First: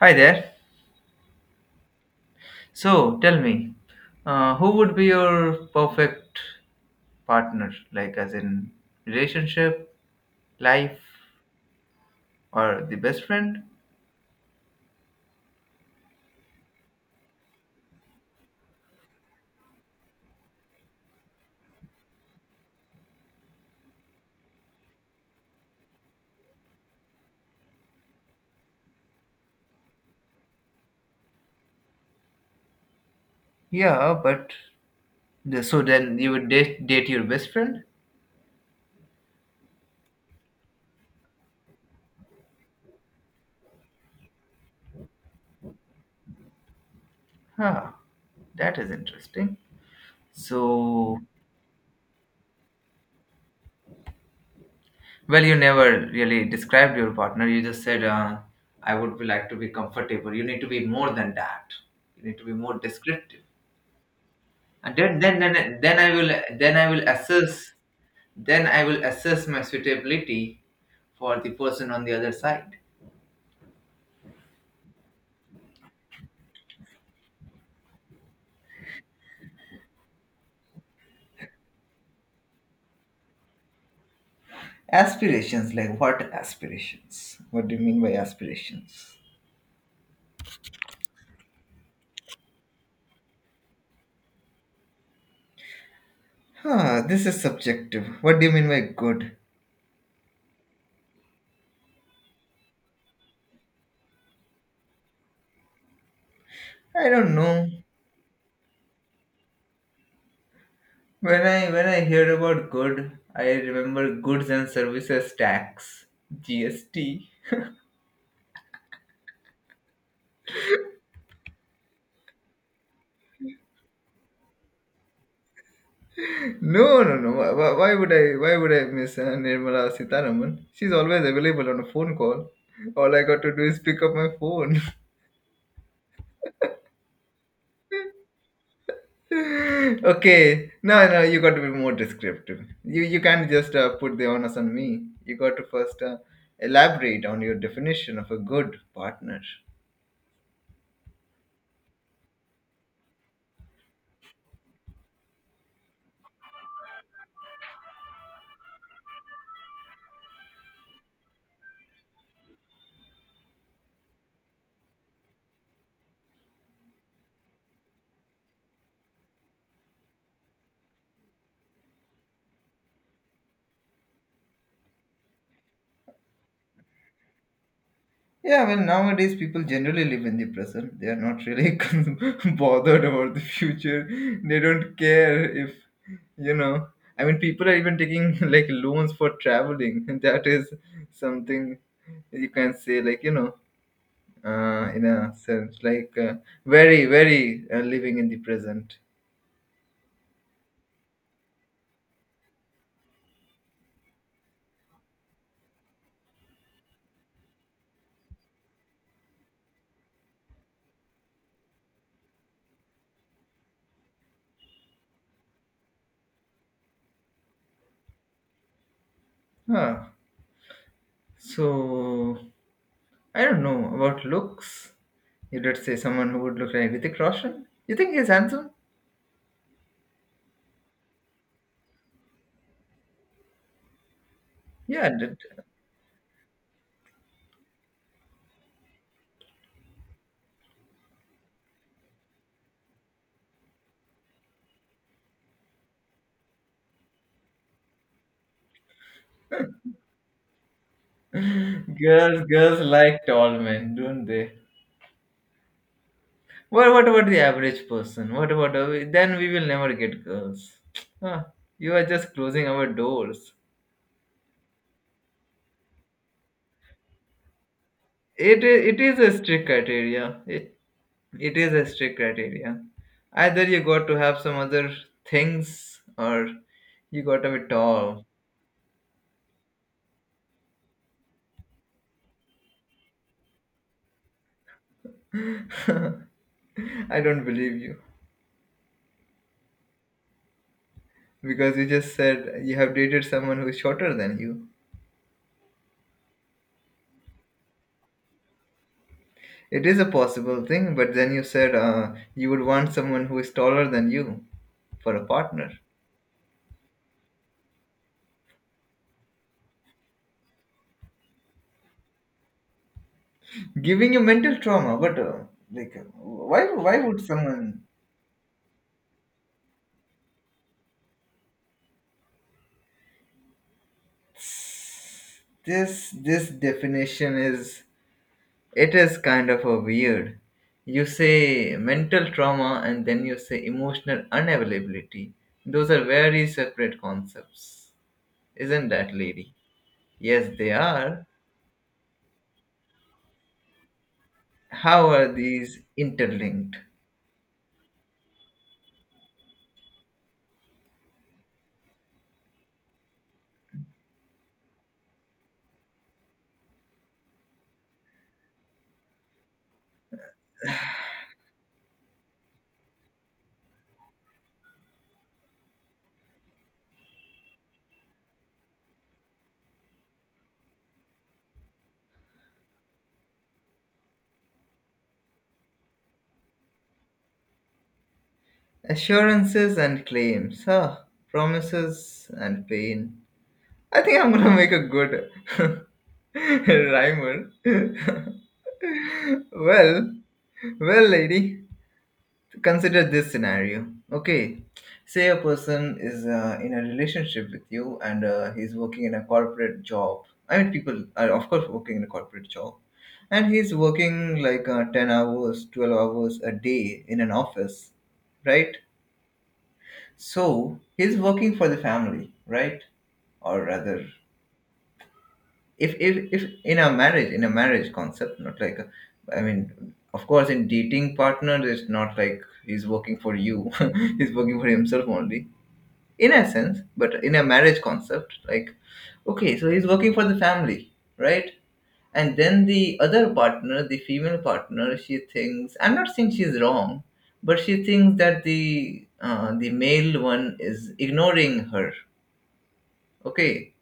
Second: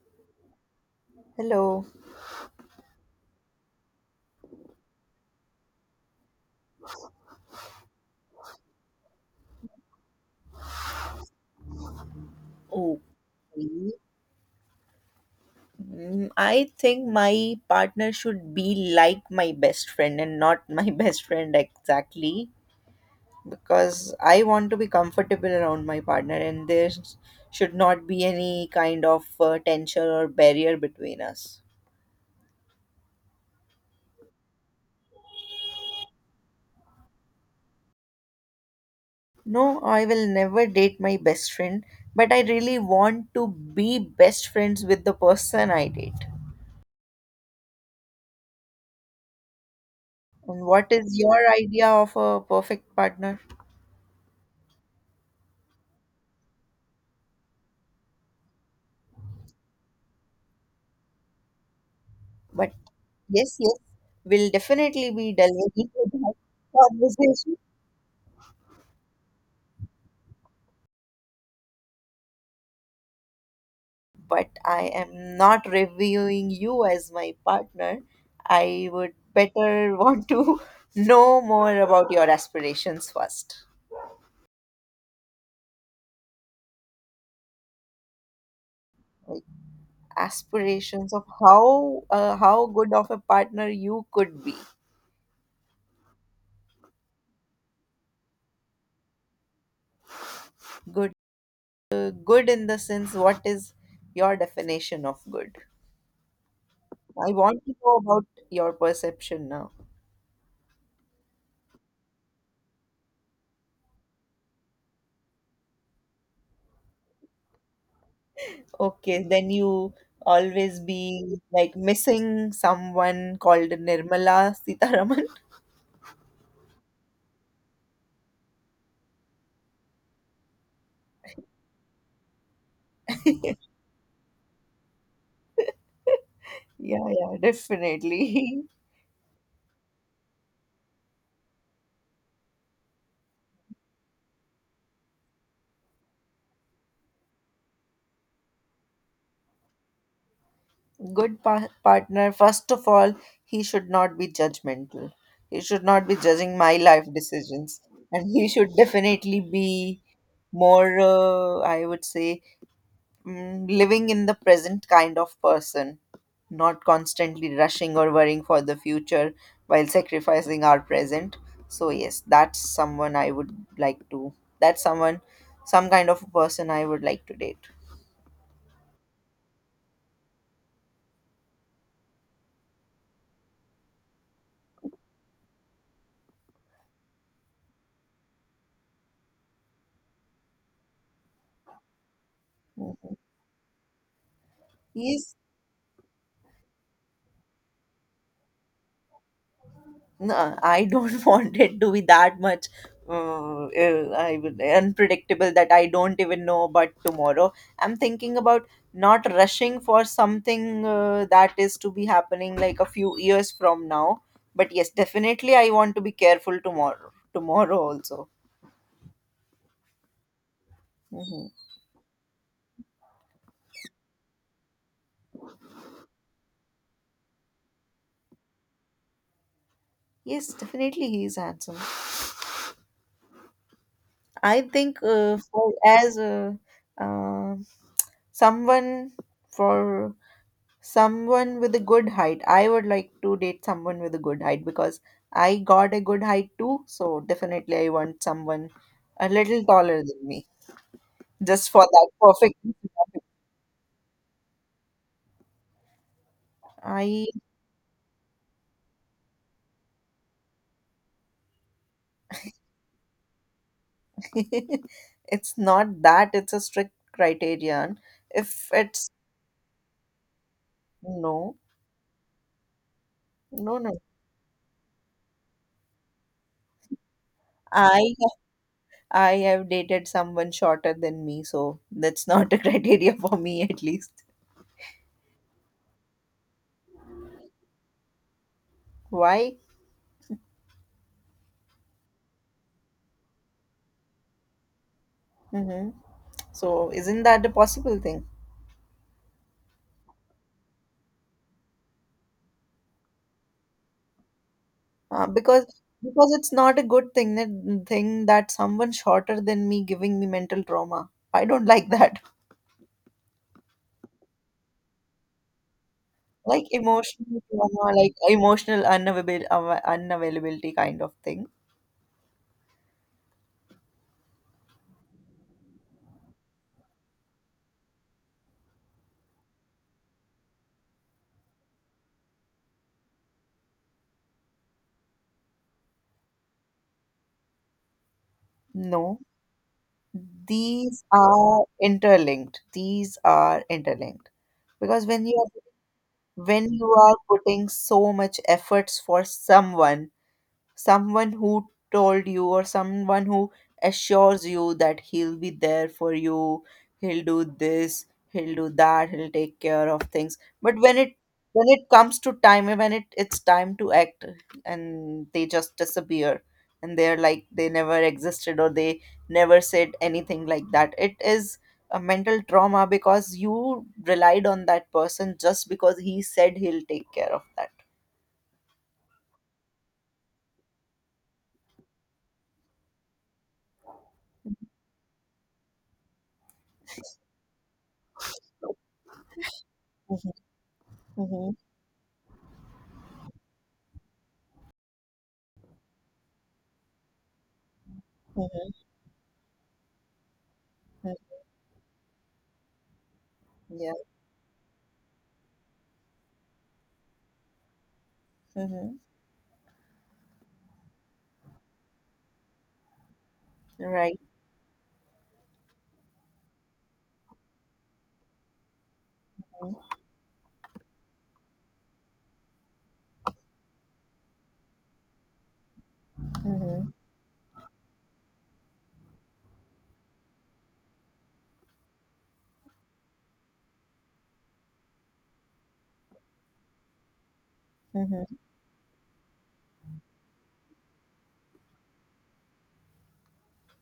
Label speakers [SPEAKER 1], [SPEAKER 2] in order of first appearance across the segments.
[SPEAKER 1] Hi there.
[SPEAKER 2] Hello.
[SPEAKER 1] So tell me, who would be your perfect partner? Like, as in relationship, life, or the best friend?
[SPEAKER 2] Okay. I think my partner should be like my best friend and not my best friend exactly because I want to be comfortable around my partner and there should not be any kind of tension or barrier between us.
[SPEAKER 1] Yeah, but so then you would date your best friend?
[SPEAKER 2] No, I will never date my best friend, but I really want to be best friends with the person I date.
[SPEAKER 1] Huh, that is interesting.
[SPEAKER 2] And what is
[SPEAKER 1] So,
[SPEAKER 2] your idea of a perfect partner?
[SPEAKER 1] well, you never really described your partner. You just said, I would be like to be comfortable. You need to be more than that. You need to be
[SPEAKER 2] But
[SPEAKER 1] more descriptive.
[SPEAKER 2] yes, yes, we'll
[SPEAKER 1] And
[SPEAKER 2] definitely be delving into that
[SPEAKER 1] then I will
[SPEAKER 2] conversation.
[SPEAKER 1] assess Then I will assess my suitability for the person on the other side.
[SPEAKER 2] But I am not reviewing you as my partner. I would better want to know more about your aspirations first.
[SPEAKER 1] Aspirations, like what aspirations? What do you mean by aspirations?
[SPEAKER 2] Aspirations of how good of a partner you could be.
[SPEAKER 1] Huh, this is subjective. What do you mean by good?
[SPEAKER 2] Good, good, in the sense, what is your definition of good?
[SPEAKER 1] I
[SPEAKER 2] I
[SPEAKER 1] don't
[SPEAKER 2] want
[SPEAKER 1] know.
[SPEAKER 2] to know about your perception now.
[SPEAKER 1] When I hear about good, I remember goods and services tax, GST.
[SPEAKER 2] Okay, then you always be like missing someone called Nirmala Sitaraman.
[SPEAKER 1] No, no, no. Why would I? Why would I miss Nirmala Sitaraman? She's always available on a phone call. All I got to do is pick up my phone.
[SPEAKER 2] Yeah, yeah, definitely.
[SPEAKER 1] Okay, no, you got to be more descriptive. You can't just put the onus on me. You got to first elaborate on your definition of a good partner.
[SPEAKER 2] Good pa partner, first of all, he should not be judgmental. He should not be judging my life decisions. And he should definitely be more, I would say, living in the present kind of person, not constantly rushing or worrying for the future while sacrificing our present. So, yes, that's someone, some kind of a person I would like to date.
[SPEAKER 1] Yeah, well, nowadays people generally live in the present. They are not really bothered about the future. They don't care if you know people are even taking like loans for traveling. That is something you can say like, in
[SPEAKER 2] He's.
[SPEAKER 1] a sense, like, very, very living in the present.
[SPEAKER 2] No, I don't want it to be that much unpredictable that I don't even know about tomorrow. I'm thinking about not rushing for something that is to be happening like a few years from now. But yes, definitely I want to be careful tomorrow. Tomorrow also.
[SPEAKER 1] Ah,
[SPEAKER 2] Hmm.
[SPEAKER 1] so I don't know about looks. You did say someone who would look like Hrithik Roshan. You think he's handsome?
[SPEAKER 2] Yes, definitely he is handsome. I think
[SPEAKER 1] Yeah,
[SPEAKER 2] for as uh, someone for someone with a good height. I would like to date someone with a good height because I got a good height too. So definitely I want someone a little taller than me. Just for that
[SPEAKER 1] girls,
[SPEAKER 2] perfect.
[SPEAKER 1] girls like tall men, don't they? What
[SPEAKER 2] I
[SPEAKER 1] about the average person? What about then? We will never get girls. Ah, you are just closing our doors.
[SPEAKER 2] It's not that it's a strict criterion.
[SPEAKER 1] It
[SPEAKER 2] If
[SPEAKER 1] i- it
[SPEAKER 2] it's
[SPEAKER 1] is a strict criteria. It
[SPEAKER 2] No,
[SPEAKER 1] It is a strict criteria. Either
[SPEAKER 2] no,
[SPEAKER 1] you
[SPEAKER 2] no.
[SPEAKER 1] got to have some other things or you got to be
[SPEAKER 2] I
[SPEAKER 1] tall.
[SPEAKER 2] I have dated someone shorter than me, so that's not a criteria for me at least.
[SPEAKER 1] I don't believe you
[SPEAKER 2] Why?
[SPEAKER 1] because you just said you have dated someone who is shorter than you.
[SPEAKER 2] Mm-hmm. So isn't that a possible thing?
[SPEAKER 1] It is a possible thing, but then you said you would want someone who is taller than you for a
[SPEAKER 2] Uh,
[SPEAKER 1] partner,
[SPEAKER 2] because because it's not a good thing that someone shorter than me giving me mental trauma. I don't like that.
[SPEAKER 1] giving you mental trauma. But
[SPEAKER 2] Like
[SPEAKER 1] why would
[SPEAKER 2] emotional
[SPEAKER 1] someone?
[SPEAKER 2] trauma, like emotional unavailability kind of thing.
[SPEAKER 1] This definition is It is kind of a weird. You say mental trauma and then you say emotional unavailability. Those are very separate concepts. Isn't that,
[SPEAKER 2] No,
[SPEAKER 1] lady? Yes, they
[SPEAKER 2] these
[SPEAKER 1] are.
[SPEAKER 2] are interlinked. These are interlinked because
[SPEAKER 1] How
[SPEAKER 2] when
[SPEAKER 1] are
[SPEAKER 2] you are
[SPEAKER 1] these
[SPEAKER 2] when
[SPEAKER 1] interlinked?
[SPEAKER 2] you are putting so much efforts for someone who told you or someone who assures you that he'll be there for you, he'll do this, he'll do that, he'll take care of things. But when it comes to time, when it's time to act, and they just disappear, and they're like they never existed or they never said anything like that. It is a mental trauma because you relied on that person just because he said he'll take care of that.
[SPEAKER 1] Assurances and claims, huh? Promises and pain. I think I'm gonna make a good rhymer. Well,
[SPEAKER 2] Mhm,
[SPEAKER 1] well,
[SPEAKER 2] mhm,
[SPEAKER 1] lady, consider this scenario. Okay, say a person is in a relationship with you, and
[SPEAKER 2] mhm,
[SPEAKER 1] he's working in a corporate job. I mean, people are of course working in a corporate job, and he's
[SPEAKER 2] mhm.
[SPEAKER 1] working like, 10 hours, 12 hours a day in an office, right?
[SPEAKER 2] Mhm.
[SPEAKER 1] So he's working for the family, right? Or rather,
[SPEAKER 2] Right.
[SPEAKER 1] if in a marriage, in a marriage concept, not like i mean of course in dating partner it's not like he's working for you. He's working for himself only, in a sense.
[SPEAKER 2] Mhm.
[SPEAKER 1] But in a marriage concept, like, okay, so he's working for the family, right? And then the other partner, the female partner, she thinks, I'm not saying she's wrong, but she thinks
[SPEAKER 2] Mhm.
[SPEAKER 1] that the male one is ignoring her. Okay,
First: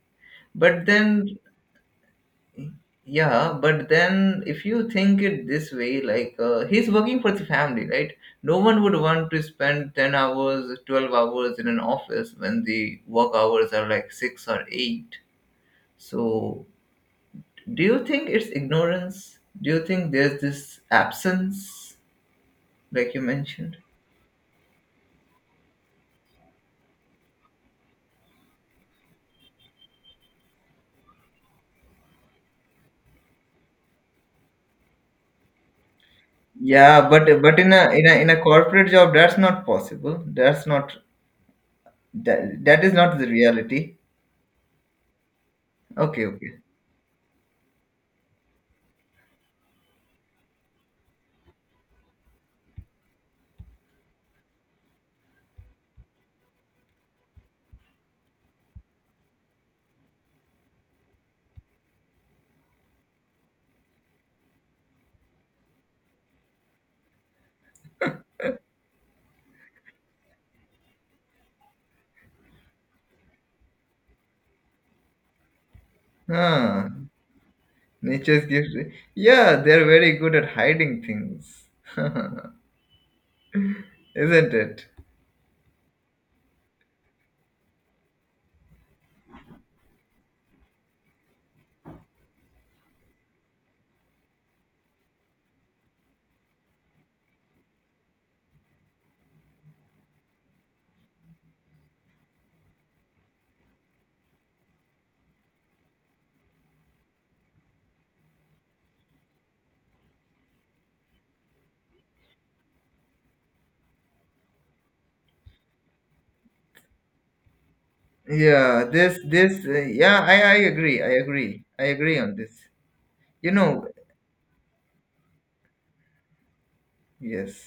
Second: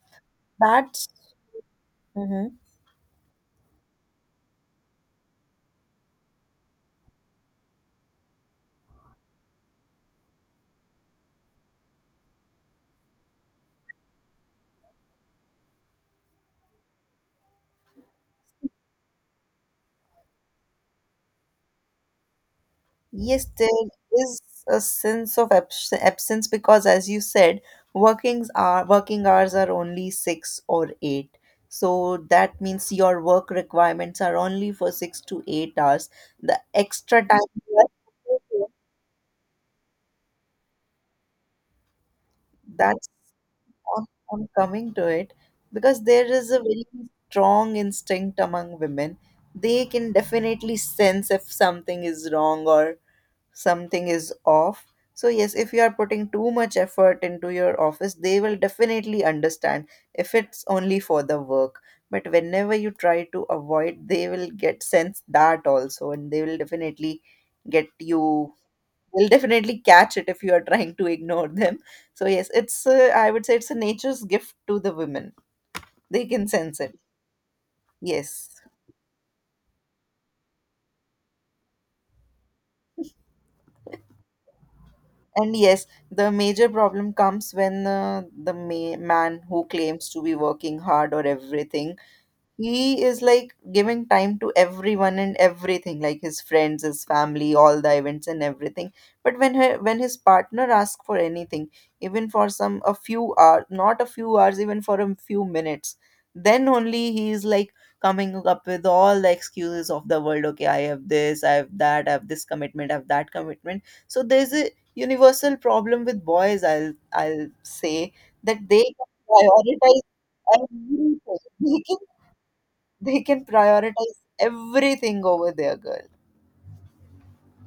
[SPEAKER 1] but
[SPEAKER 2] That's
[SPEAKER 1] then
[SPEAKER 2] mhm.
[SPEAKER 1] Yeah, but then if you think it this way, like, he's working for the family, right? No one would want to spend 10 hours, 12 hours in an office when the work hours are like 6 or 8. So, do you think it's ignorance? Do you think there's this absence, like you
[SPEAKER 2] Yes, there
[SPEAKER 1] mentioned?
[SPEAKER 2] is a sense of absence because, as you said, working hours are only six or eight. So that means your work requirements are only for 6 to 8 hours. The
[SPEAKER 1] Yeah,
[SPEAKER 2] extra time
[SPEAKER 1] but in
[SPEAKER 2] you
[SPEAKER 1] a in a in a
[SPEAKER 2] are-
[SPEAKER 1] corporate job, that's not possible. That's not that that is
[SPEAKER 2] that's
[SPEAKER 1] not the reality.
[SPEAKER 2] I'm, I'm coming to it because
[SPEAKER 1] Okay,
[SPEAKER 2] there
[SPEAKER 1] okay.
[SPEAKER 2] is a very strong instinct among women. They can definitely sense if something is wrong or something is off. So, yes, if you are putting too much effort into your office, they will definitely understand if it's only for the work. But whenever you try to avoid, they will get sense that also, and they will definitely get you. They'll definitely catch it if you are trying to ignore them. So yes, it's I would say it's a nature's gift to the women. They can sense
[SPEAKER 1] Huh.
[SPEAKER 2] it.
[SPEAKER 1] Nature's
[SPEAKER 2] Yes.
[SPEAKER 1] gift. Yeah, they're very good at hiding things, isn't it?
[SPEAKER 2] And yes, the major problem comes when the man who claims to be working hard or everything, he is like giving time to everyone and everything like his friends, his family, all the events and everything. But when his partner asks for anything, even for some a few hours, not a few hours, even for a few minutes, then only he is like coming up with all the excuses of the world. Okay, I have this, I have that, I have this commitment, I have that commitment. So there's a universal problem with boys, I'll say that they
[SPEAKER 1] Yeah, this, this, uh,
[SPEAKER 2] prioritize
[SPEAKER 1] yeah, I, I agree. I agree. I
[SPEAKER 2] everything.
[SPEAKER 1] agree on this.
[SPEAKER 2] They can
[SPEAKER 1] You know,
[SPEAKER 2] prioritize everything over their girl.
[SPEAKER 1] yes,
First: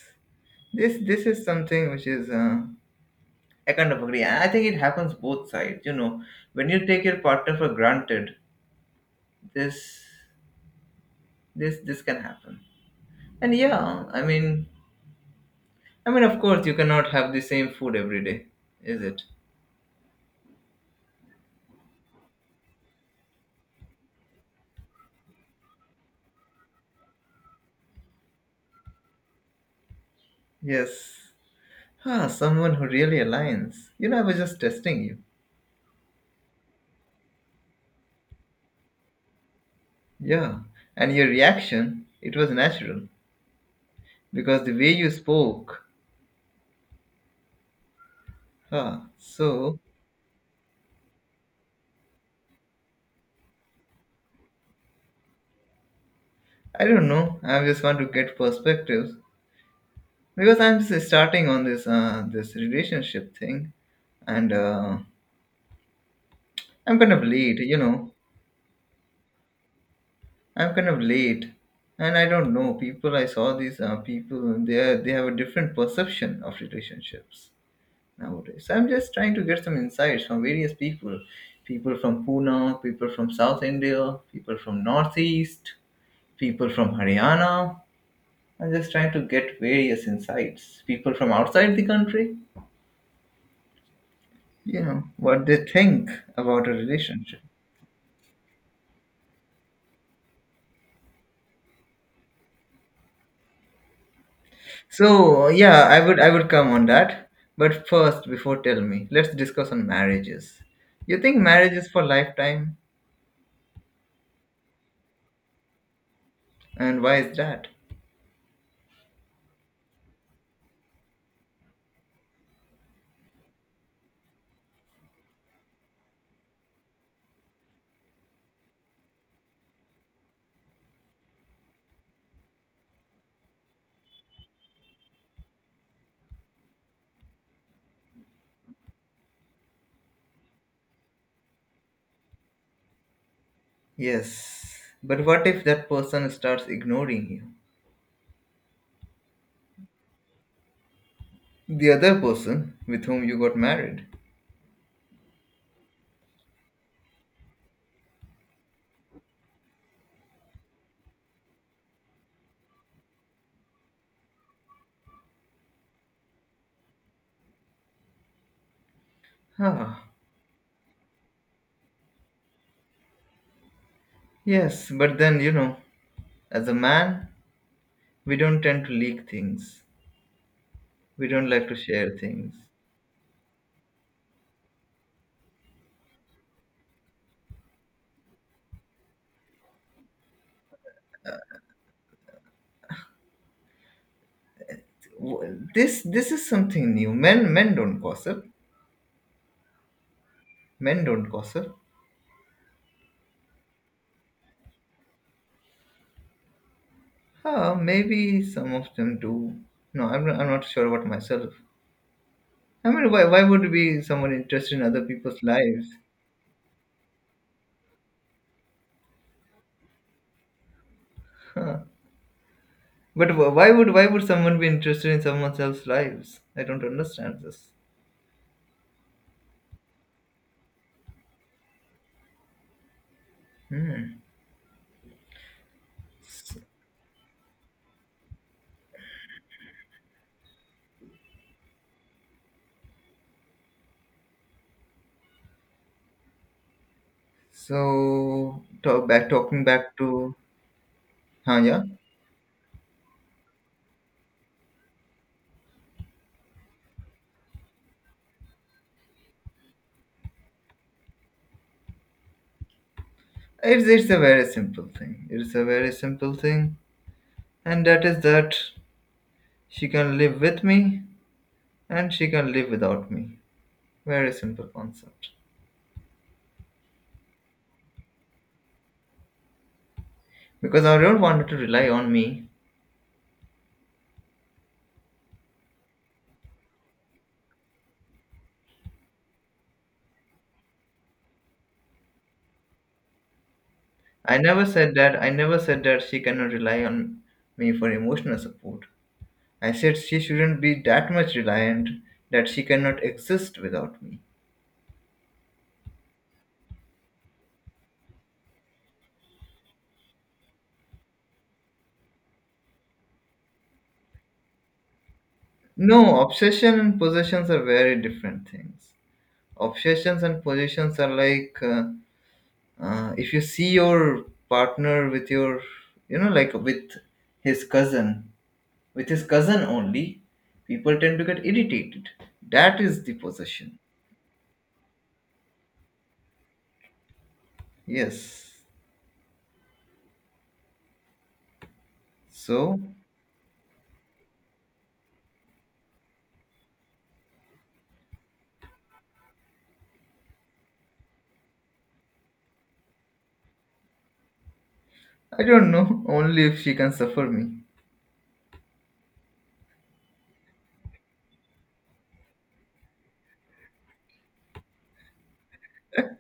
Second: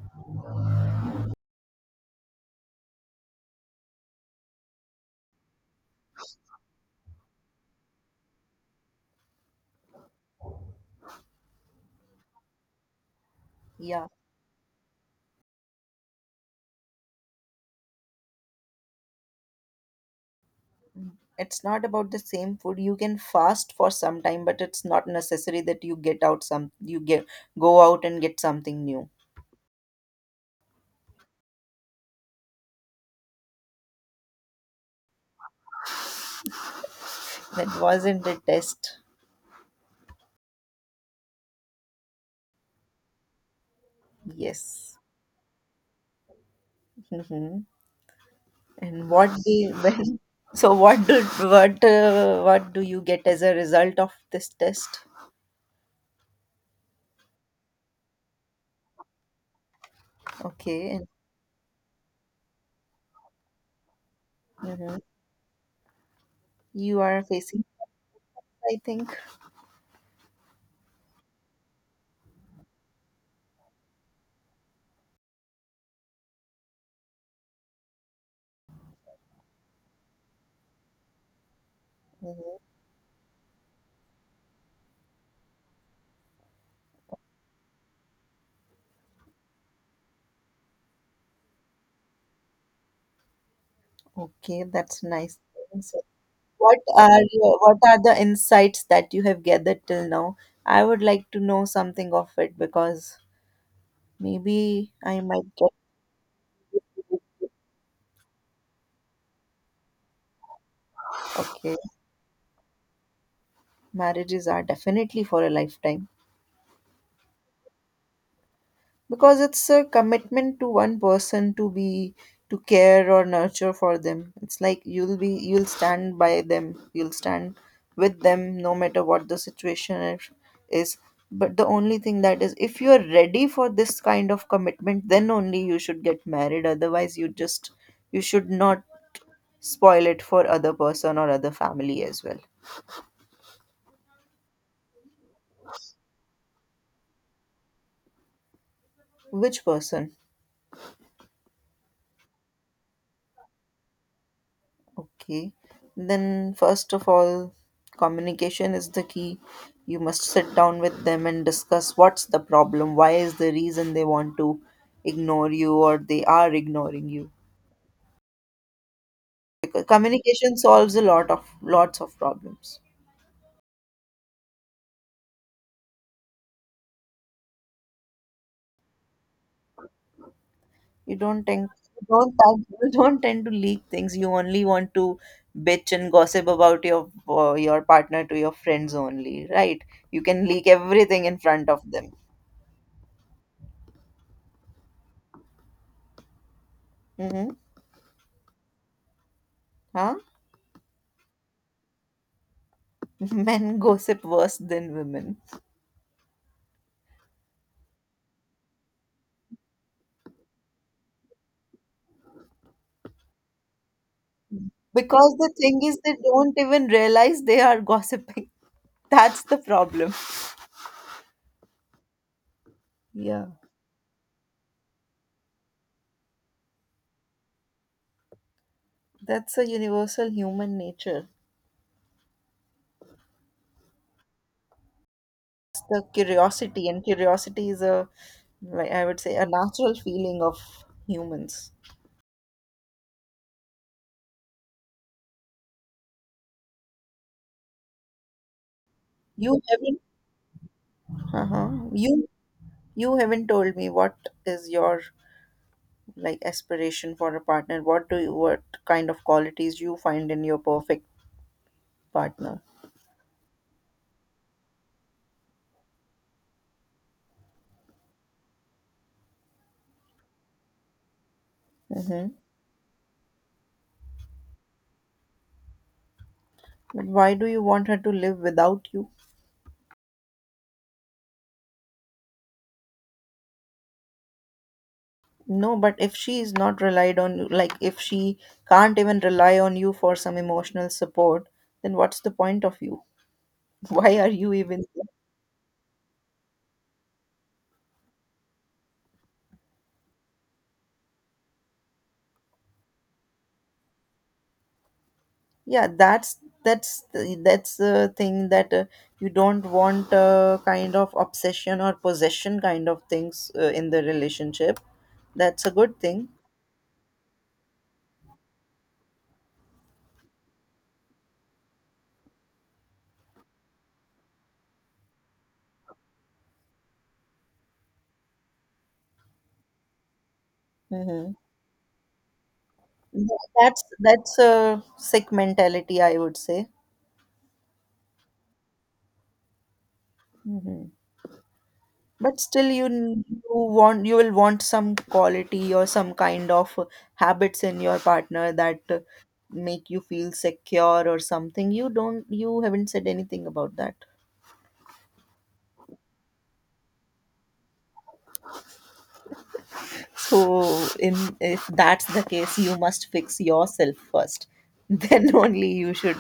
[SPEAKER 1] this is something which is, I kind of agree. I think it happens both sides. You know, when you take your partner for granted, this, this can happen. And yeah,
[SPEAKER 2] Yeah,
[SPEAKER 1] I mean, of course, you cannot have the same food every day, is it?
[SPEAKER 2] it's not about the same food. You can fast for some time, but it's not necessary that you get out some you get go out and get something new.
[SPEAKER 1] Yes. Ah, someone who really aligns. You know, I was just testing you.
[SPEAKER 2] That wasn't the test.
[SPEAKER 1] Yeah. And your reaction, it was natural. Because the way
[SPEAKER 2] Yes.
[SPEAKER 1] you spoke.
[SPEAKER 2] Hmm.
[SPEAKER 1] Ah,
[SPEAKER 2] And what the
[SPEAKER 1] so,
[SPEAKER 2] well, so what do you get as a result of this test?
[SPEAKER 1] I don't know. I just want to get perspectives. Because I'm
[SPEAKER 2] Okay, and
[SPEAKER 1] just starting on this, this relationship thing. And
[SPEAKER 2] mhm. You
[SPEAKER 1] I'm kind
[SPEAKER 2] are
[SPEAKER 1] of late,
[SPEAKER 2] facing,
[SPEAKER 1] you know.
[SPEAKER 2] I think.
[SPEAKER 1] I'm kind of late. And I don't know. People, I saw these people, they, are, they have a different perception of relationships nowadays. I'm just trying to get some insights from various people, people from
[SPEAKER 2] Mhm.
[SPEAKER 1] Pune, people from South India, people from Northeast, people from Haryana. I'm just trying to get various insights. People from outside the country,
[SPEAKER 2] Okay,
[SPEAKER 1] you
[SPEAKER 2] that's
[SPEAKER 1] know,
[SPEAKER 2] nice.
[SPEAKER 1] what they think about a
[SPEAKER 2] What are
[SPEAKER 1] relationship.
[SPEAKER 2] your, what are the insights that you have gathered till now? I would like to know something of it because maybe I
[SPEAKER 1] So
[SPEAKER 2] might get.
[SPEAKER 1] yeah, I would come on that. But first, before tell me, let's discuss on marriages. You think marriage
[SPEAKER 2] Okay.
[SPEAKER 1] is for lifetime,
[SPEAKER 2] Marriages are definitely for a lifetime.
[SPEAKER 1] and why is that?
[SPEAKER 2] Because it's a commitment to one person, to care or nurture for them. It's like you'll be you'll stand by them, you'll stand with them no matter what the situation is. But the only thing that is if you're ready for this kind of commitment, then only you should get married. Otherwise you should not spoil it for other person or other family as well.
[SPEAKER 1] Yes, but what if that person starts ignoring you?
[SPEAKER 2] Which person?
[SPEAKER 1] The other person with whom you got married.
[SPEAKER 2] Okay. Then, first of all, communication is the key. You must sit down with them and discuss what's the problem, why is the reason they want to ignore you or they are ignoring you. Because
[SPEAKER 1] Ah,
[SPEAKER 2] communication solves a lot of lots of problems.
[SPEAKER 1] yes, but then, you know, as a man, we don't tend to leak things.
[SPEAKER 2] You
[SPEAKER 1] We
[SPEAKER 2] don't
[SPEAKER 1] don't
[SPEAKER 2] think
[SPEAKER 1] like to
[SPEAKER 2] you
[SPEAKER 1] share
[SPEAKER 2] don't
[SPEAKER 1] things.
[SPEAKER 2] tend, you don't tend to leak things. You only want to bitch and gossip about your partner to your friends only, right? You can leak everything in front of them.
[SPEAKER 1] This this is something new.
[SPEAKER 2] Mm-hmm.
[SPEAKER 1] Men men don't gossip.
[SPEAKER 2] Huh?
[SPEAKER 1] Men don't gossip.
[SPEAKER 2] Men gossip worse than women.
[SPEAKER 1] Ah, maybe some of them do. No, I'm not sure about myself. I mean, why would be someone interested in other
[SPEAKER 2] Because
[SPEAKER 1] people's
[SPEAKER 2] the thing
[SPEAKER 1] lives?
[SPEAKER 2] is, they don't even realize they are gossiping. That's the problem.
[SPEAKER 1] But
[SPEAKER 2] Yeah,
[SPEAKER 1] why would someone be interested in someone else's lives? I don't understand this.
[SPEAKER 2] that's a universal human nature. It's the curiosity, and curiosity is like I would say, a natural feeling of humans.
[SPEAKER 1] So
[SPEAKER 2] You
[SPEAKER 1] talking back
[SPEAKER 2] haven't,
[SPEAKER 1] to huh,
[SPEAKER 2] Uh-huh.
[SPEAKER 1] yeah,
[SPEAKER 2] You haven't told me what is your like aspiration for a partner. What kind of qualities you find in your perfect partner?
[SPEAKER 1] it's a very simple thing. It's a very simple thing, and that is that she can live with me and she
[SPEAKER 2] Mm-hmm.
[SPEAKER 1] can live without me. Very simple concept.
[SPEAKER 2] But why do you want her to live without you?
[SPEAKER 1] Because I don't want her to rely on me.
[SPEAKER 2] No, but if she is not relied on you, like if she can't even rely on you for some emotional support, then what's the point of you? Why are
[SPEAKER 1] I
[SPEAKER 2] you
[SPEAKER 1] never
[SPEAKER 2] even
[SPEAKER 1] said
[SPEAKER 2] there?
[SPEAKER 1] that. I never said that she cannot rely on me for emotional support. I said she shouldn't be that much reliant that she cannot exist without me.
[SPEAKER 2] Yeah, that's the thing that you don't want a kind of obsession or possession kind of things in the relationship. That's a good
[SPEAKER 1] No,
[SPEAKER 2] thing.
[SPEAKER 1] obsession and possessions are very different things. Obsessions and possessions are like, if you see your partner with your, you know, like with his cousin, with his cousin only, people tend to
[SPEAKER 2] Mm-hmm.
[SPEAKER 1] get irritated. That is the possession.
[SPEAKER 2] That's a sick mentality, I would say.
[SPEAKER 1] Yes,
[SPEAKER 2] Mhm. But still,
[SPEAKER 1] so
[SPEAKER 2] you will want some quality or some kind of habits in your partner that make you feel secure or something. You haven't said anything about that.
[SPEAKER 1] I don't know. Only if she can suffer me.
[SPEAKER 2] So, in if that's the case, you must fix yourself first. Then only you should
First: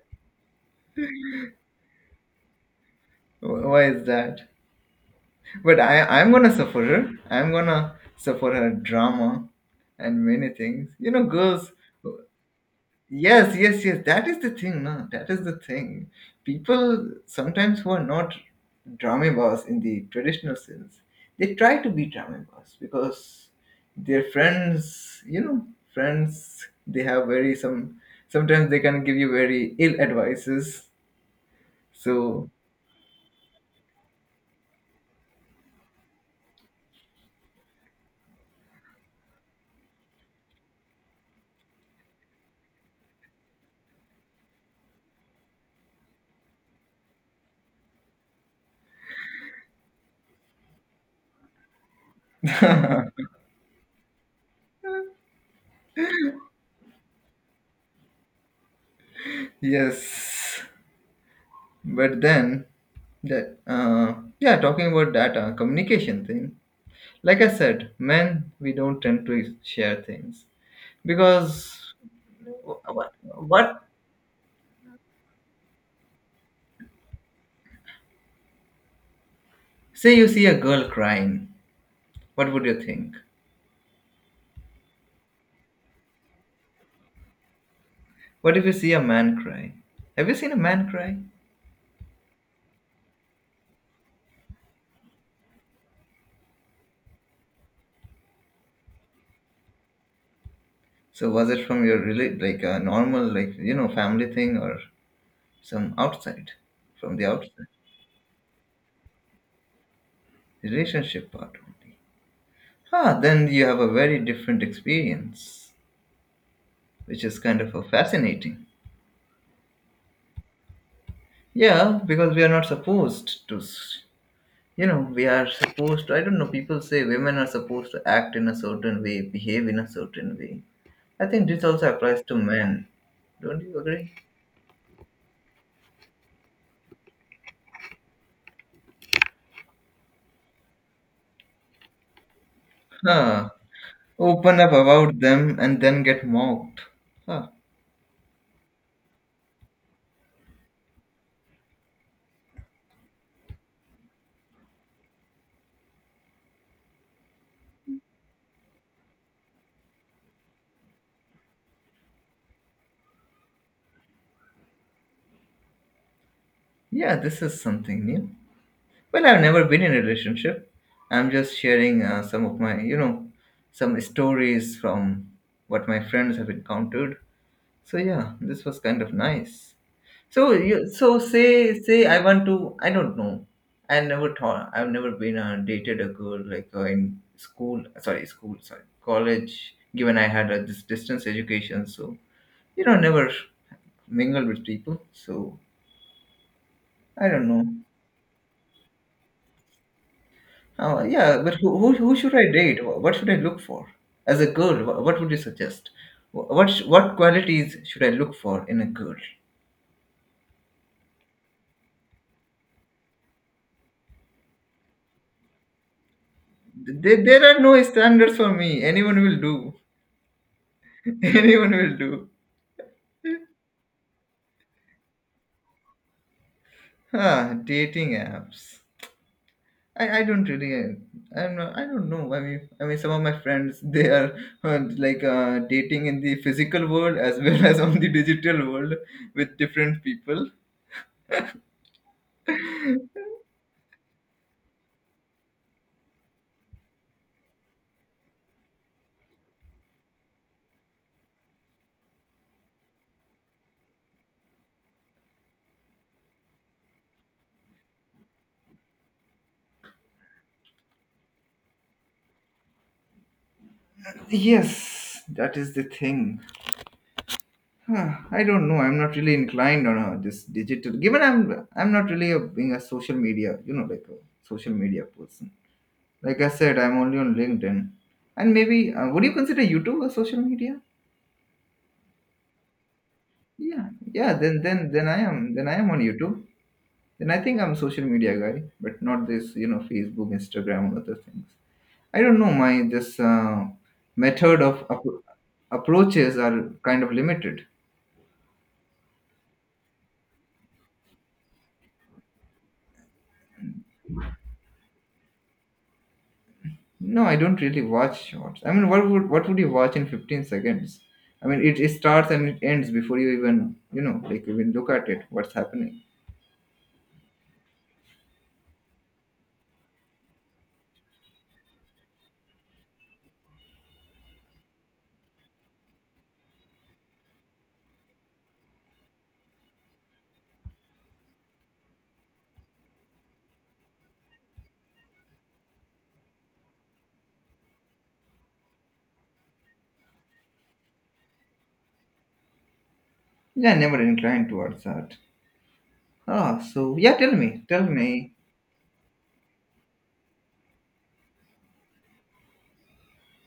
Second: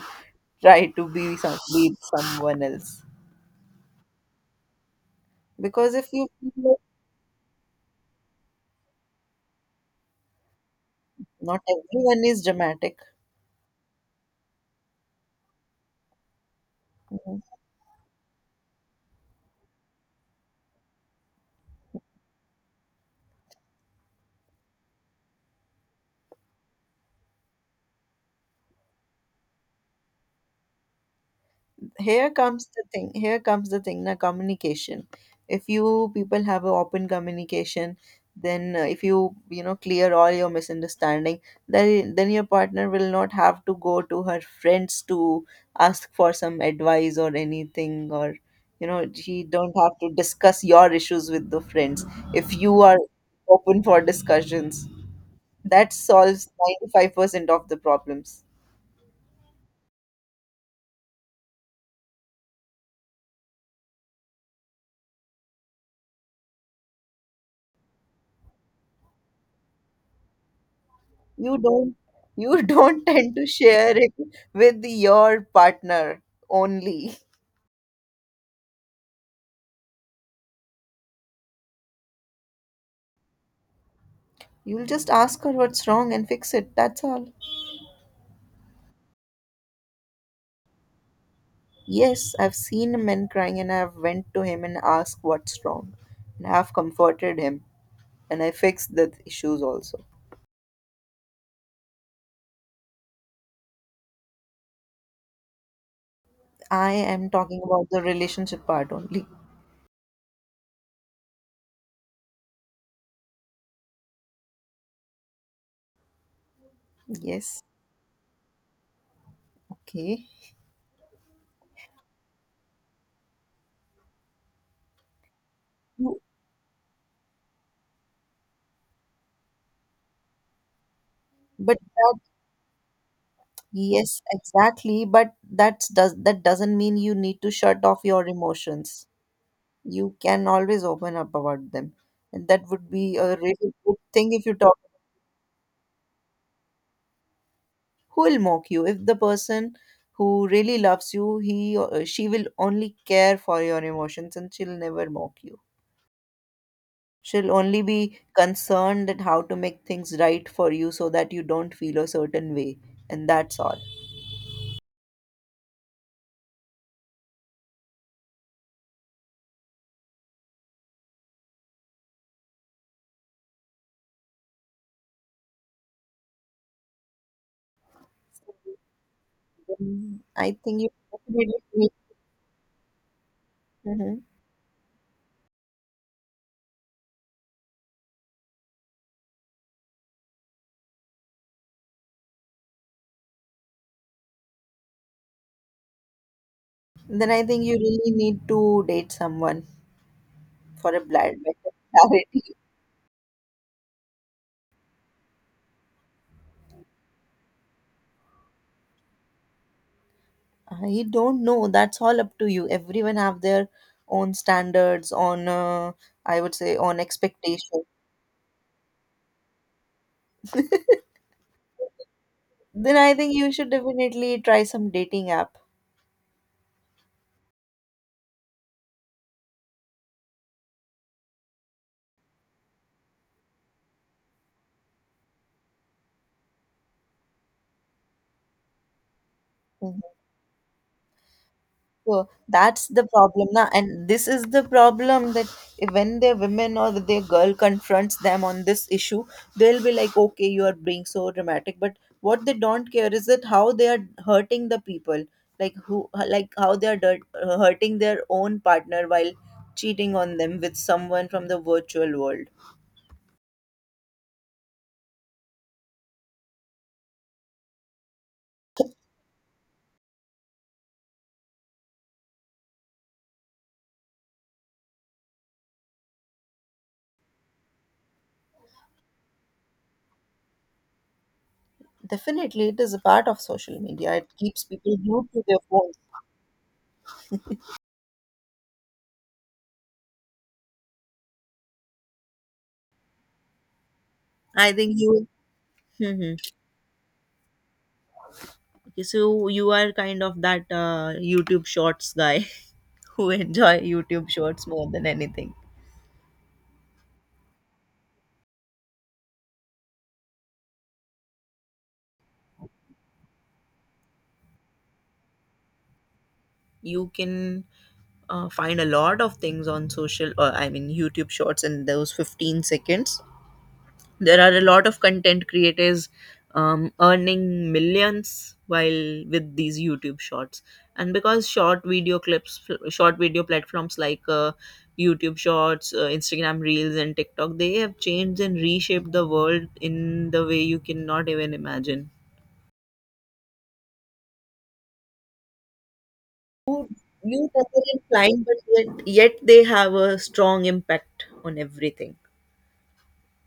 [SPEAKER 2] try to be someone else.
[SPEAKER 1] Why is that? But
[SPEAKER 2] Because
[SPEAKER 1] i
[SPEAKER 2] if you
[SPEAKER 1] i'm gonna suffer her i'm gonna suffer her drama and many things, you know,
[SPEAKER 2] Not
[SPEAKER 1] girls
[SPEAKER 2] everyone is dramatic.
[SPEAKER 1] Yes, yes, yes. That is the thing, no? That is the thing. People sometimes who are not drama boss in the traditional sense, they try to be drama boss because their friends, you know, friends, they have very some. Sometimes they can give you very ill advices.
[SPEAKER 2] here
[SPEAKER 1] So
[SPEAKER 2] comes the thing here comes the thing na communication. If you people have a open communication, then if clear all your misunderstanding, then your partner will not have to go to her friends to ask for some advice or anything, or she don't have to discuss your issues with the friends. If you are open for discussions, that solves 95% of the problems.
[SPEAKER 1] yes, but then that yeah, talking about that communication thing. Like I said, men we don't tend to share things.
[SPEAKER 2] you
[SPEAKER 1] Because
[SPEAKER 2] don't you don't
[SPEAKER 1] what,
[SPEAKER 2] tend to
[SPEAKER 1] what
[SPEAKER 2] share it with your partner only.
[SPEAKER 1] say you see a girl crying, what would you think?
[SPEAKER 2] You'll just ask her what's wrong and fix it, that's all.
[SPEAKER 1] What if you see a man cry? Have you seen a man cry?
[SPEAKER 2] Yes, I've seen men crying and I've went to him and asked what's wrong, and I've comforted him, and I fixed the issues also.
[SPEAKER 1] So was it from your really like a normal like, you know, family thing or some outside
[SPEAKER 2] I
[SPEAKER 1] from the
[SPEAKER 2] am talking
[SPEAKER 1] outside
[SPEAKER 2] about the relationship part only.
[SPEAKER 1] relationship part only? Ah, then you have a very different experience, which is
[SPEAKER 2] Yes.
[SPEAKER 1] kind of a fascinating.
[SPEAKER 2] Okay.
[SPEAKER 1] Yeah, because we are not supposed to, you know, we are supposed to,
[SPEAKER 2] You-
[SPEAKER 1] I don't know, people say women are supposed to act in a certain way, behave in a certain way. I think this
[SPEAKER 2] but
[SPEAKER 1] also
[SPEAKER 2] that
[SPEAKER 1] applies to men. Don't you agree?
[SPEAKER 2] Yes, exactly, but that's does that doesn't mean you need to shut off your emotions. You can always open up about them. And that would be a
[SPEAKER 1] Huh,
[SPEAKER 2] really good thing if you
[SPEAKER 1] open up
[SPEAKER 2] talk.
[SPEAKER 1] about them and then get mocked. Huh,
[SPEAKER 2] Who will mock you? If the person who really loves you, he or she will only care for your emotions and she'll never mock you. She'll only be concerned at how to make things right for you so that you don't feel a certain way. And that's all.
[SPEAKER 1] yeah, this is something new. Well, I've never been in a relationship. I'm just sharing some of my, you know, some stories from what my friends have encountered. So yeah, this was kind of nice.
[SPEAKER 2] Mm,
[SPEAKER 1] So
[SPEAKER 2] I
[SPEAKER 1] you
[SPEAKER 2] think you
[SPEAKER 1] so say
[SPEAKER 2] definitely need,
[SPEAKER 1] say I want to I don't know. I
[SPEAKER 2] mhm,
[SPEAKER 1] never thought I've never been dated a girl like in school sorry college. Given I had this distance education, so you know never mingled with people. So
[SPEAKER 2] then
[SPEAKER 1] I
[SPEAKER 2] I
[SPEAKER 1] don't
[SPEAKER 2] think
[SPEAKER 1] know.
[SPEAKER 2] you really need to date someone for a
[SPEAKER 1] Yeah, but
[SPEAKER 2] better
[SPEAKER 1] who should
[SPEAKER 2] clarity.
[SPEAKER 1] I date? What should I look for as a girl? What would you suggest? What qualities should I look for in a girl?
[SPEAKER 2] I don't know. That's all up to you. Everyone have their own standards on, I would say, on
[SPEAKER 1] There are no
[SPEAKER 2] expectation.
[SPEAKER 1] standards for me. Anyone will do. Anyone will do.
[SPEAKER 2] Then I think you should definitely try some dating app.
[SPEAKER 1] Huh, dating apps. I don't really I don't know. I mean some of my friends they are dating in the physical world as well as on the digital world with different people.
[SPEAKER 2] So that's the problem now, and this is the problem that when their women or their girl confronts them on this issue, they'll be like, "Okay, you are being so dramatic." But what they don't care is that how they are hurting the people, like who, like how they are dirt, hurting their own partner while cheating on them with someone from the virtual world.
[SPEAKER 1] Yes, that is the thing. I don't know. I'm not really inclined on this digital. Given I'm not really a, being a social media, you know, like a social media person. Like I said, I'm only on LinkedIn, and maybe would you consider YouTube a social media?
[SPEAKER 2] Definitely, it is a part of social
[SPEAKER 1] Yeah,
[SPEAKER 2] media. It
[SPEAKER 1] yeah. Then
[SPEAKER 2] keeps
[SPEAKER 1] then
[SPEAKER 2] people
[SPEAKER 1] then I
[SPEAKER 2] glued to
[SPEAKER 1] am
[SPEAKER 2] their
[SPEAKER 1] then I am
[SPEAKER 2] phones.
[SPEAKER 1] on YouTube. Then I think I'm a social media guy, but not this Facebook, Instagram, and other things. I don't know. My this method
[SPEAKER 2] I
[SPEAKER 1] of
[SPEAKER 2] think you.
[SPEAKER 1] approaches are kind of limited.
[SPEAKER 2] Okay, so you are kind of that YouTube Shorts guy who enjoy YouTube Shorts more than anything.
[SPEAKER 1] No, I don't really watch shorts. I mean, what would you watch in 15 seconds? I mean, it starts and it ends before you even even look at it. What's happening?
[SPEAKER 2] You can find a lot of things on I mean YouTube Shorts in those 15 seconds. There are a lot of content creators earning millions while with these YouTube Shorts, and because short video platforms like YouTube Shorts, Instagram Reels and TikTok, they have changed and reshaped the world in the way you cannot even imagine.
[SPEAKER 1] Yeah, never inclined towards that. Ah, so yeah, tell
[SPEAKER 2] Youth
[SPEAKER 1] me,
[SPEAKER 2] are
[SPEAKER 1] tell me.
[SPEAKER 2] inclined, but yet they have a strong impact on everything.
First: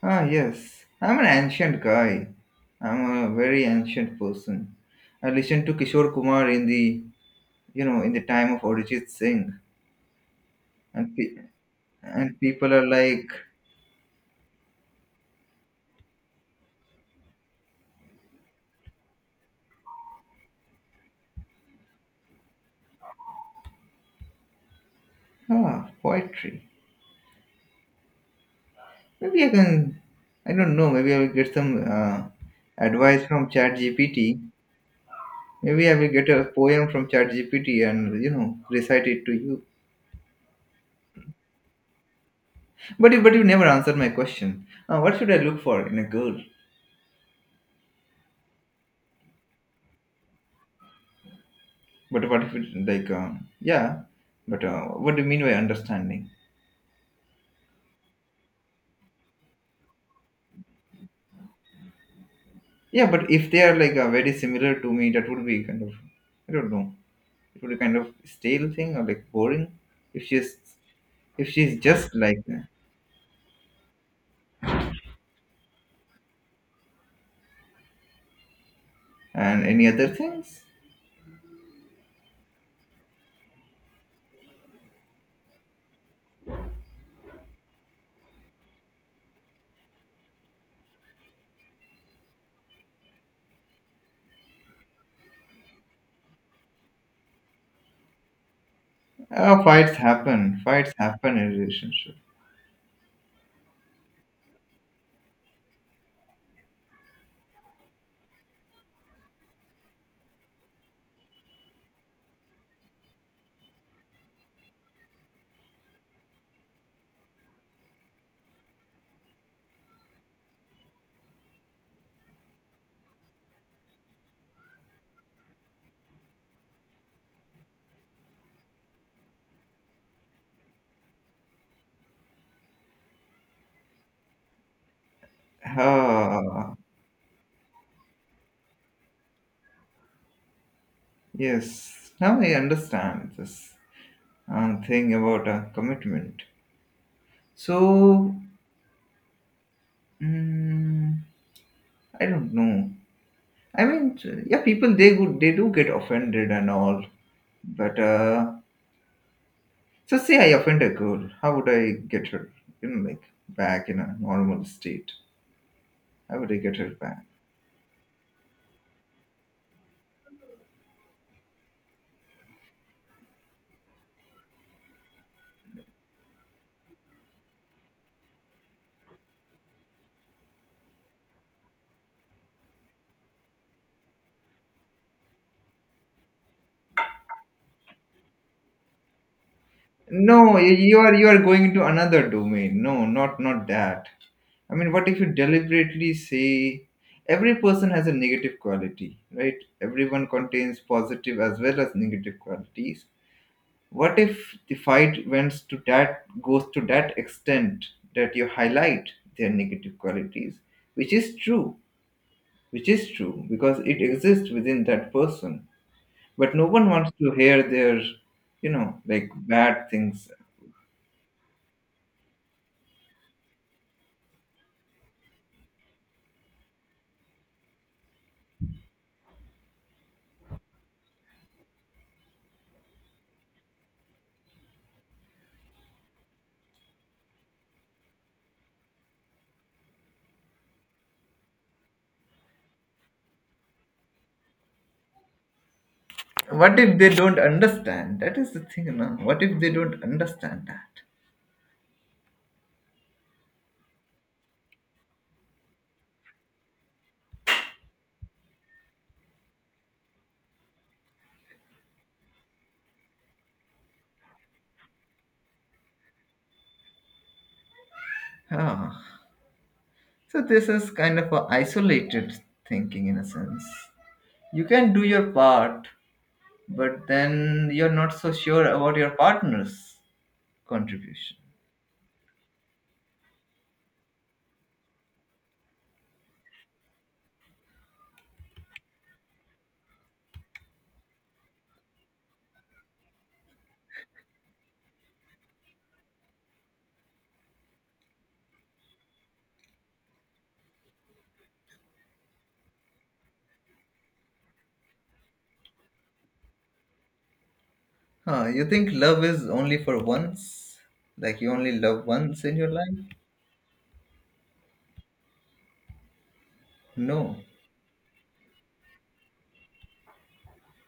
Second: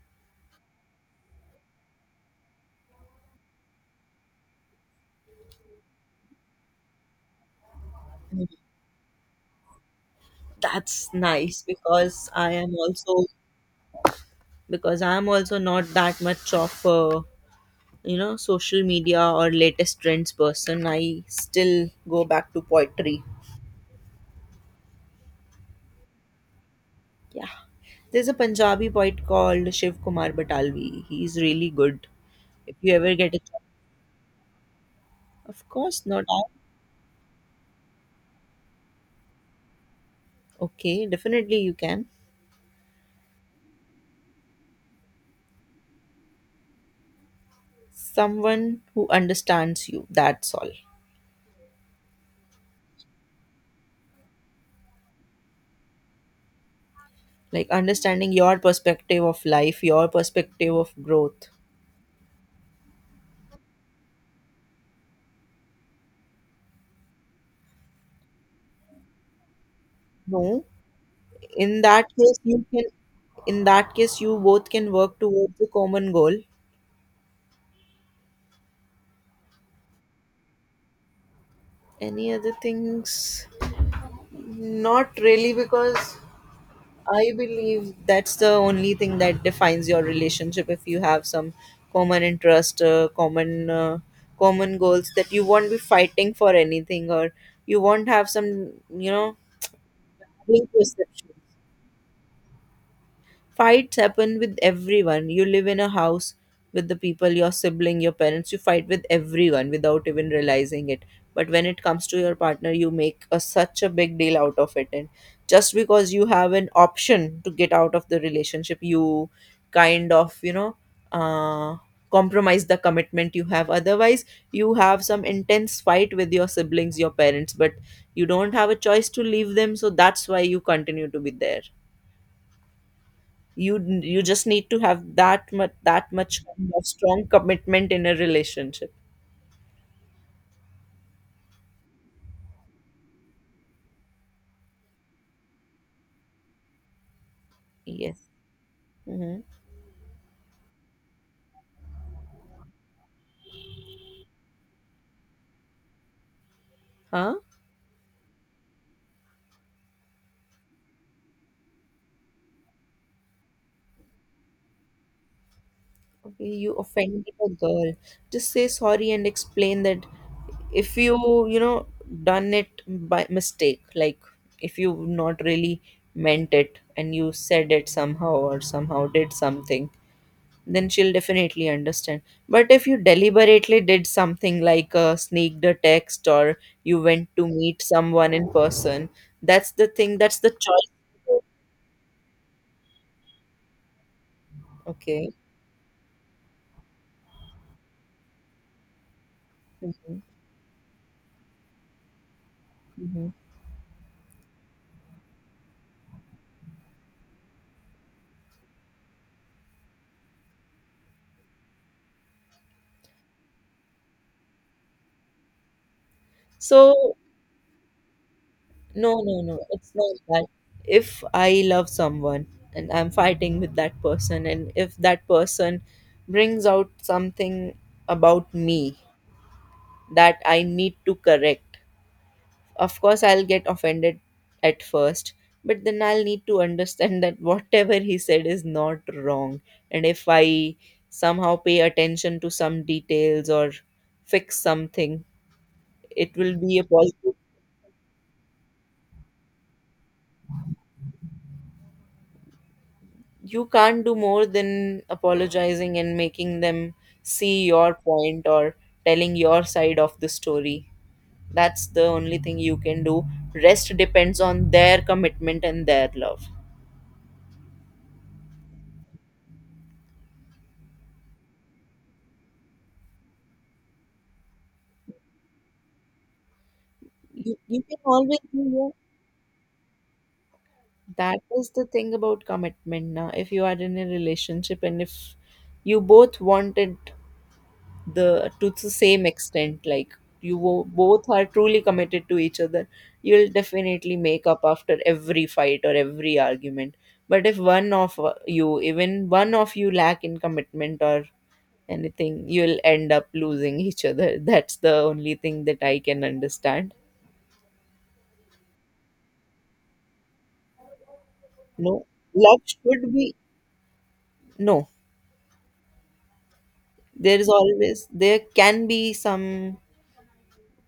[SPEAKER 1] Ah, yes, I'm an ancient guy. I'm a very ancient person. I listened to Kishore Kumar in the, you know, in the time of Arijit Singh,
[SPEAKER 2] That's
[SPEAKER 1] and
[SPEAKER 2] nice, because
[SPEAKER 1] and
[SPEAKER 2] I am
[SPEAKER 1] people are
[SPEAKER 2] also
[SPEAKER 1] like,
[SPEAKER 2] because I'm also not that much of a, you know, social media or latest trends person. I still go back to poetry.
[SPEAKER 1] ah, poetry.
[SPEAKER 2] Yeah, there's a Punjabi poet
[SPEAKER 1] Maybe I
[SPEAKER 2] called Shiv
[SPEAKER 1] can,
[SPEAKER 2] Kumar
[SPEAKER 1] I don't
[SPEAKER 2] Batalvi,
[SPEAKER 1] know. Maybe I will
[SPEAKER 2] he's
[SPEAKER 1] get
[SPEAKER 2] really
[SPEAKER 1] some
[SPEAKER 2] good. If you ever
[SPEAKER 1] advice
[SPEAKER 2] get a
[SPEAKER 1] from
[SPEAKER 2] chance,
[SPEAKER 1] ChatGPT.
[SPEAKER 2] of
[SPEAKER 1] Maybe I
[SPEAKER 2] course
[SPEAKER 1] will
[SPEAKER 2] not
[SPEAKER 1] get a
[SPEAKER 2] all.
[SPEAKER 1] poem from ChatGPT and recite it to you.
[SPEAKER 2] Okay, definitely you can.
[SPEAKER 1] But you never answered my question. What should I look for in a girl?
[SPEAKER 2] Someone who understands you, that's all.
[SPEAKER 1] But what if it like yeah? But what do you mean by understanding?
[SPEAKER 2] Like understanding your perspective of life, your perspective of growth.
[SPEAKER 1] Yeah, but if they are like very similar to me, that would be kind of I don't know. It would be kind of stale thing or like boring. If she's
[SPEAKER 2] No,
[SPEAKER 1] if she's
[SPEAKER 2] in that
[SPEAKER 1] just
[SPEAKER 2] case
[SPEAKER 1] like
[SPEAKER 2] you
[SPEAKER 1] that.
[SPEAKER 2] can in that case you both can work towards the common goal.
[SPEAKER 1] And any other things,
[SPEAKER 2] Any other things? Not really, because I believe that's the only thing that defines your relationship. If you have some common interest, common common goals, that you won't be fighting for anything, or you won't have some, you know,
[SPEAKER 1] fights happen.
[SPEAKER 2] link
[SPEAKER 1] Fights
[SPEAKER 2] perception.
[SPEAKER 1] happen in relationship.
[SPEAKER 2] Fights happen with everyone. You live in a house with the people, your sibling, your parents, you fight with everyone without even realizing it. But when it comes to your partner, you make a, such a big deal out of it. And just because you have an option to get out of the relationship, you kind of, you know, uh, compromise the commitment you have. Otherwise, you have some intense fight with your siblings, your parents, but you don't have a choice to leave them. So that's why you continue to be there. You just need to have that much kind
[SPEAKER 1] Ah,
[SPEAKER 2] of strong commitment in a relationship.
[SPEAKER 1] yes. Now I understand this thing about commitment.
[SPEAKER 2] Yes.
[SPEAKER 1] So,
[SPEAKER 2] Mm-hmm.
[SPEAKER 1] mm, I don't know. I mean, yeah, people they do get offended and all,
[SPEAKER 2] Huh.
[SPEAKER 1] but so say I offend a girl, how would I get her, you know, like back in a normal state? How
[SPEAKER 2] Okay,
[SPEAKER 1] would I
[SPEAKER 2] you
[SPEAKER 1] get her back?
[SPEAKER 2] offended a girl. Just say sorry and explain that if you, you know, done it by mistake, like if you not really meant it and you said it somehow or somehow did something, then she'll definitely understand. But if you deliberately did something like, sneaked a text or you went to meet someone in person, that's the thing, that's the
[SPEAKER 1] No, you are
[SPEAKER 2] choice.
[SPEAKER 1] going into another domain. No, not not that. I mean, what if you
[SPEAKER 2] Okay.
[SPEAKER 1] deliberately say every person has a negative quality, right?
[SPEAKER 2] Mhm,
[SPEAKER 1] Everyone contains positive as well as negative qualities.
[SPEAKER 2] mhm.
[SPEAKER 1] What if the fight went to that goes to that extent that you highlight their negative qualities, which is true, which is true because it exists within that person. But no one wants
[SPEAKER 2] So,
[SPEAKER 1] to hear their, you know,
[SPEAKER 2] no,
[SPEAKER 1] like
[SPEAKER 2] no, no,
[SPEAKER 1] bad
[SPEAKER 2] it's not
[SPEAKER 1] things.
[SPEAKER 2] that. If I love someone and I'm fighting with that person, and if that person brings out something about me that I need to correct, of course, I'll get offended at first, but then I'll need to understand that whatever he said is not wrong. And if I somehow pay attention to some details or fix something, it will be
[SPEAKER 1] What
[SPEAKER 2] a
[SPEAKER 1] if they
[SPEAKER 2] positive.
[SPEAKER 1] don't understand? That is the thing now. What if they don't understand that?
[SPEAKER 2] You can't do more than apologizing and making them see your point or telling your side of the story. That's the only thing you can do. Rest depends on their commitment and their love.
[SPEAKER 1] Ah, so this is kind of a isolated thinking in a sense. You can do your part, but
[SPEAKER 2] you,
[SPEAKER 1] then
[SPEAKER 2] you
[SPEAKER 1] you're
[SPEAKER 2] can
[SPEAKER 1] not so
[SPEAKER 2] always do
[SPEAKER 1] sure
[SPEAKER 2] your.
[SPEAKER 1] about your partner's contribution.
[SPEAKER 2] That is the thing about commitment now. If you are in a relationship and if you both wanted the to the same extent, like both are truly committed to each other, you'll definitely make up after every fight or every argument. But if one of you, even one of you lack in commitment or anything, you'll end up losing each other. That's the only thing that I can understand.
[SPEAKER 1] Huh, you think love is only for once? Like you only
[SPEAKER 2] No,
[SPEAKER 1] love once in
[SPEAKER 2] love
[SPEAKER 1] your life?
[SPEAKER 2] should be no.
[SPEAKER 1] No.
[SPEAKER 2] There is always, there can be some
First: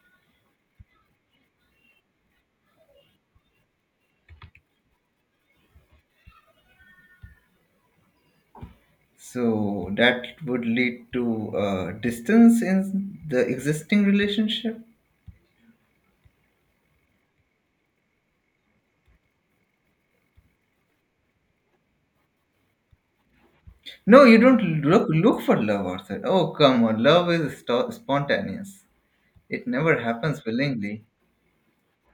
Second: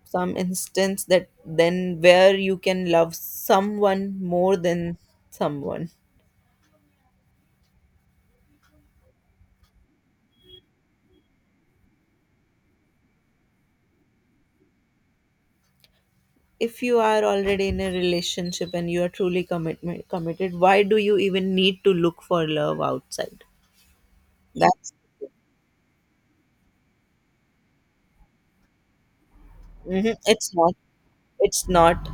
[SPEAKER 2] some instance that then where you can love someone more than someone.
[SPEAKER 1] So that would lead to distance in the existing relationship.
[SPEAKER 2] If you are already in a relationship and you are truly commitment committed, why do you even need to look for love outside?
[SPEAKER 1] No, you don't
[SPEAKER 2] That's,
[SPEAKER 1] look for love outside. Oh, come on, love is spontaneous. It never
[SPEAKER 2] hmm,
[SPEAKER 1] happens
[SPEAKER 2] it's not.
[SPEAKER 1] willingly.
[SPEAKER 2] It's not.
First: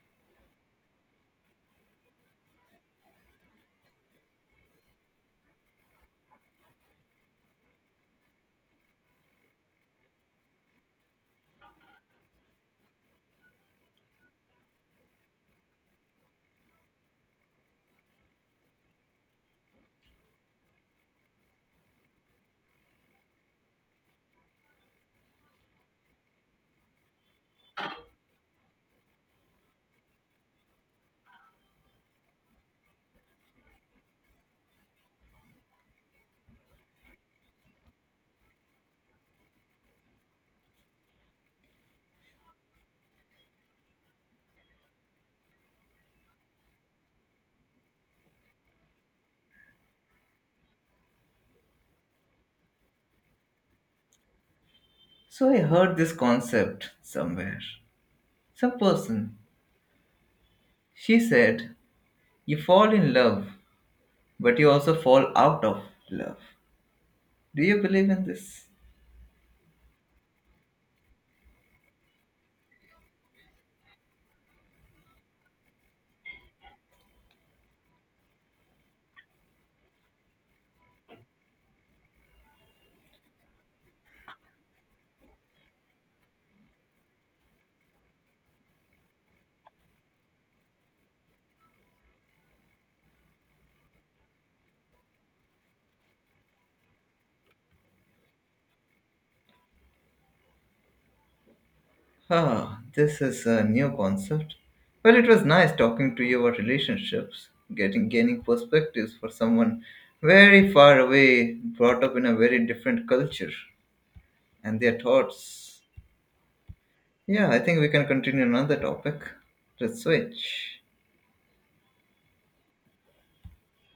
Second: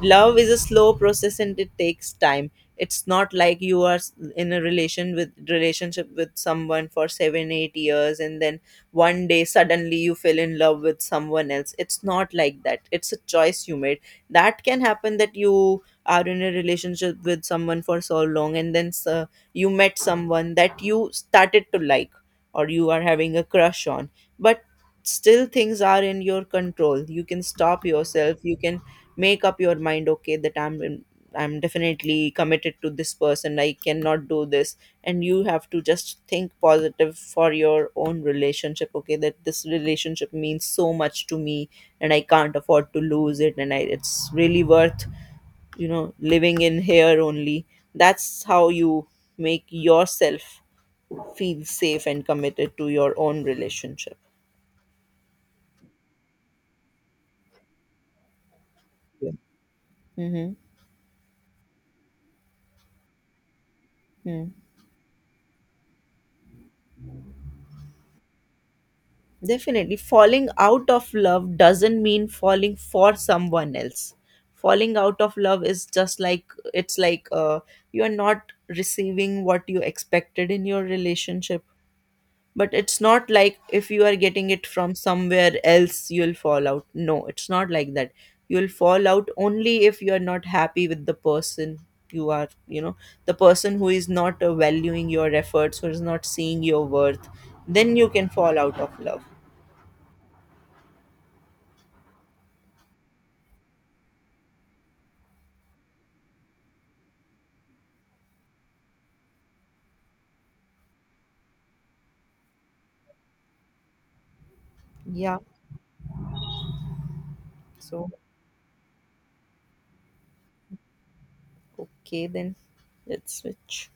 [SPEAKER 2] Love is a slow process and it takes time. It's not like you are in a relationship with someone for 7, 8 years, and then one day suddenly you fell in love with someone else. It's not like that. It's a choice you made. That can happen, that you are in a relationship with someone for so long, and then you met someone that you started to like, or you are having a crush on. But still things are in your control. You can stop yourself, you can make up your mind, okay, that I'm definitely committed to this person, I cannot do this. And you have to just think positive for your own relationship, okay, that this relationship means so much to me and I can't afford to lose it. And I, it's really worth, you know, living in here only. That's how you make yourself feel safe and committed to your own relationship.
[SPEAKER 1] So I heard this concept somewhere. Some person,
[SPEAKER 2] Hmm.
[SPEAKER 1] she said, you fall in love
[SPEAKER 2] Hmm.
[SPEAKER 1] but you also fall out of love. Do you believe in this?
[SPEAKER 2] Definitely. Falling out of love doesn't mean falling for someone else. Falling out of love is just like, it's like, you are not receiving what you expected in your relationship. But it's not like if you are getting it from somewhere else, you'll fall out. No, it's not like that. You'll fall out only if you are not happy with the person you are, you know, the person who is not valuing your efforts, who is not seeing your worth. Then you can fall out of love.
[SPEAKER 1] Ah, this is a new concept. Well, it was nice talking to you about relationships, getting gaining perspectives for someone very far away, brought up in a very different culture and their
[SPEAKER 2] Yeah.
[SPEAKER 1] thoughts. Yeah, I think we can
[SPEAKER 2] So,
[SPEAKER 1] continue another topic. Let's switch.
[SPEAKER 2] okay, then let's switch.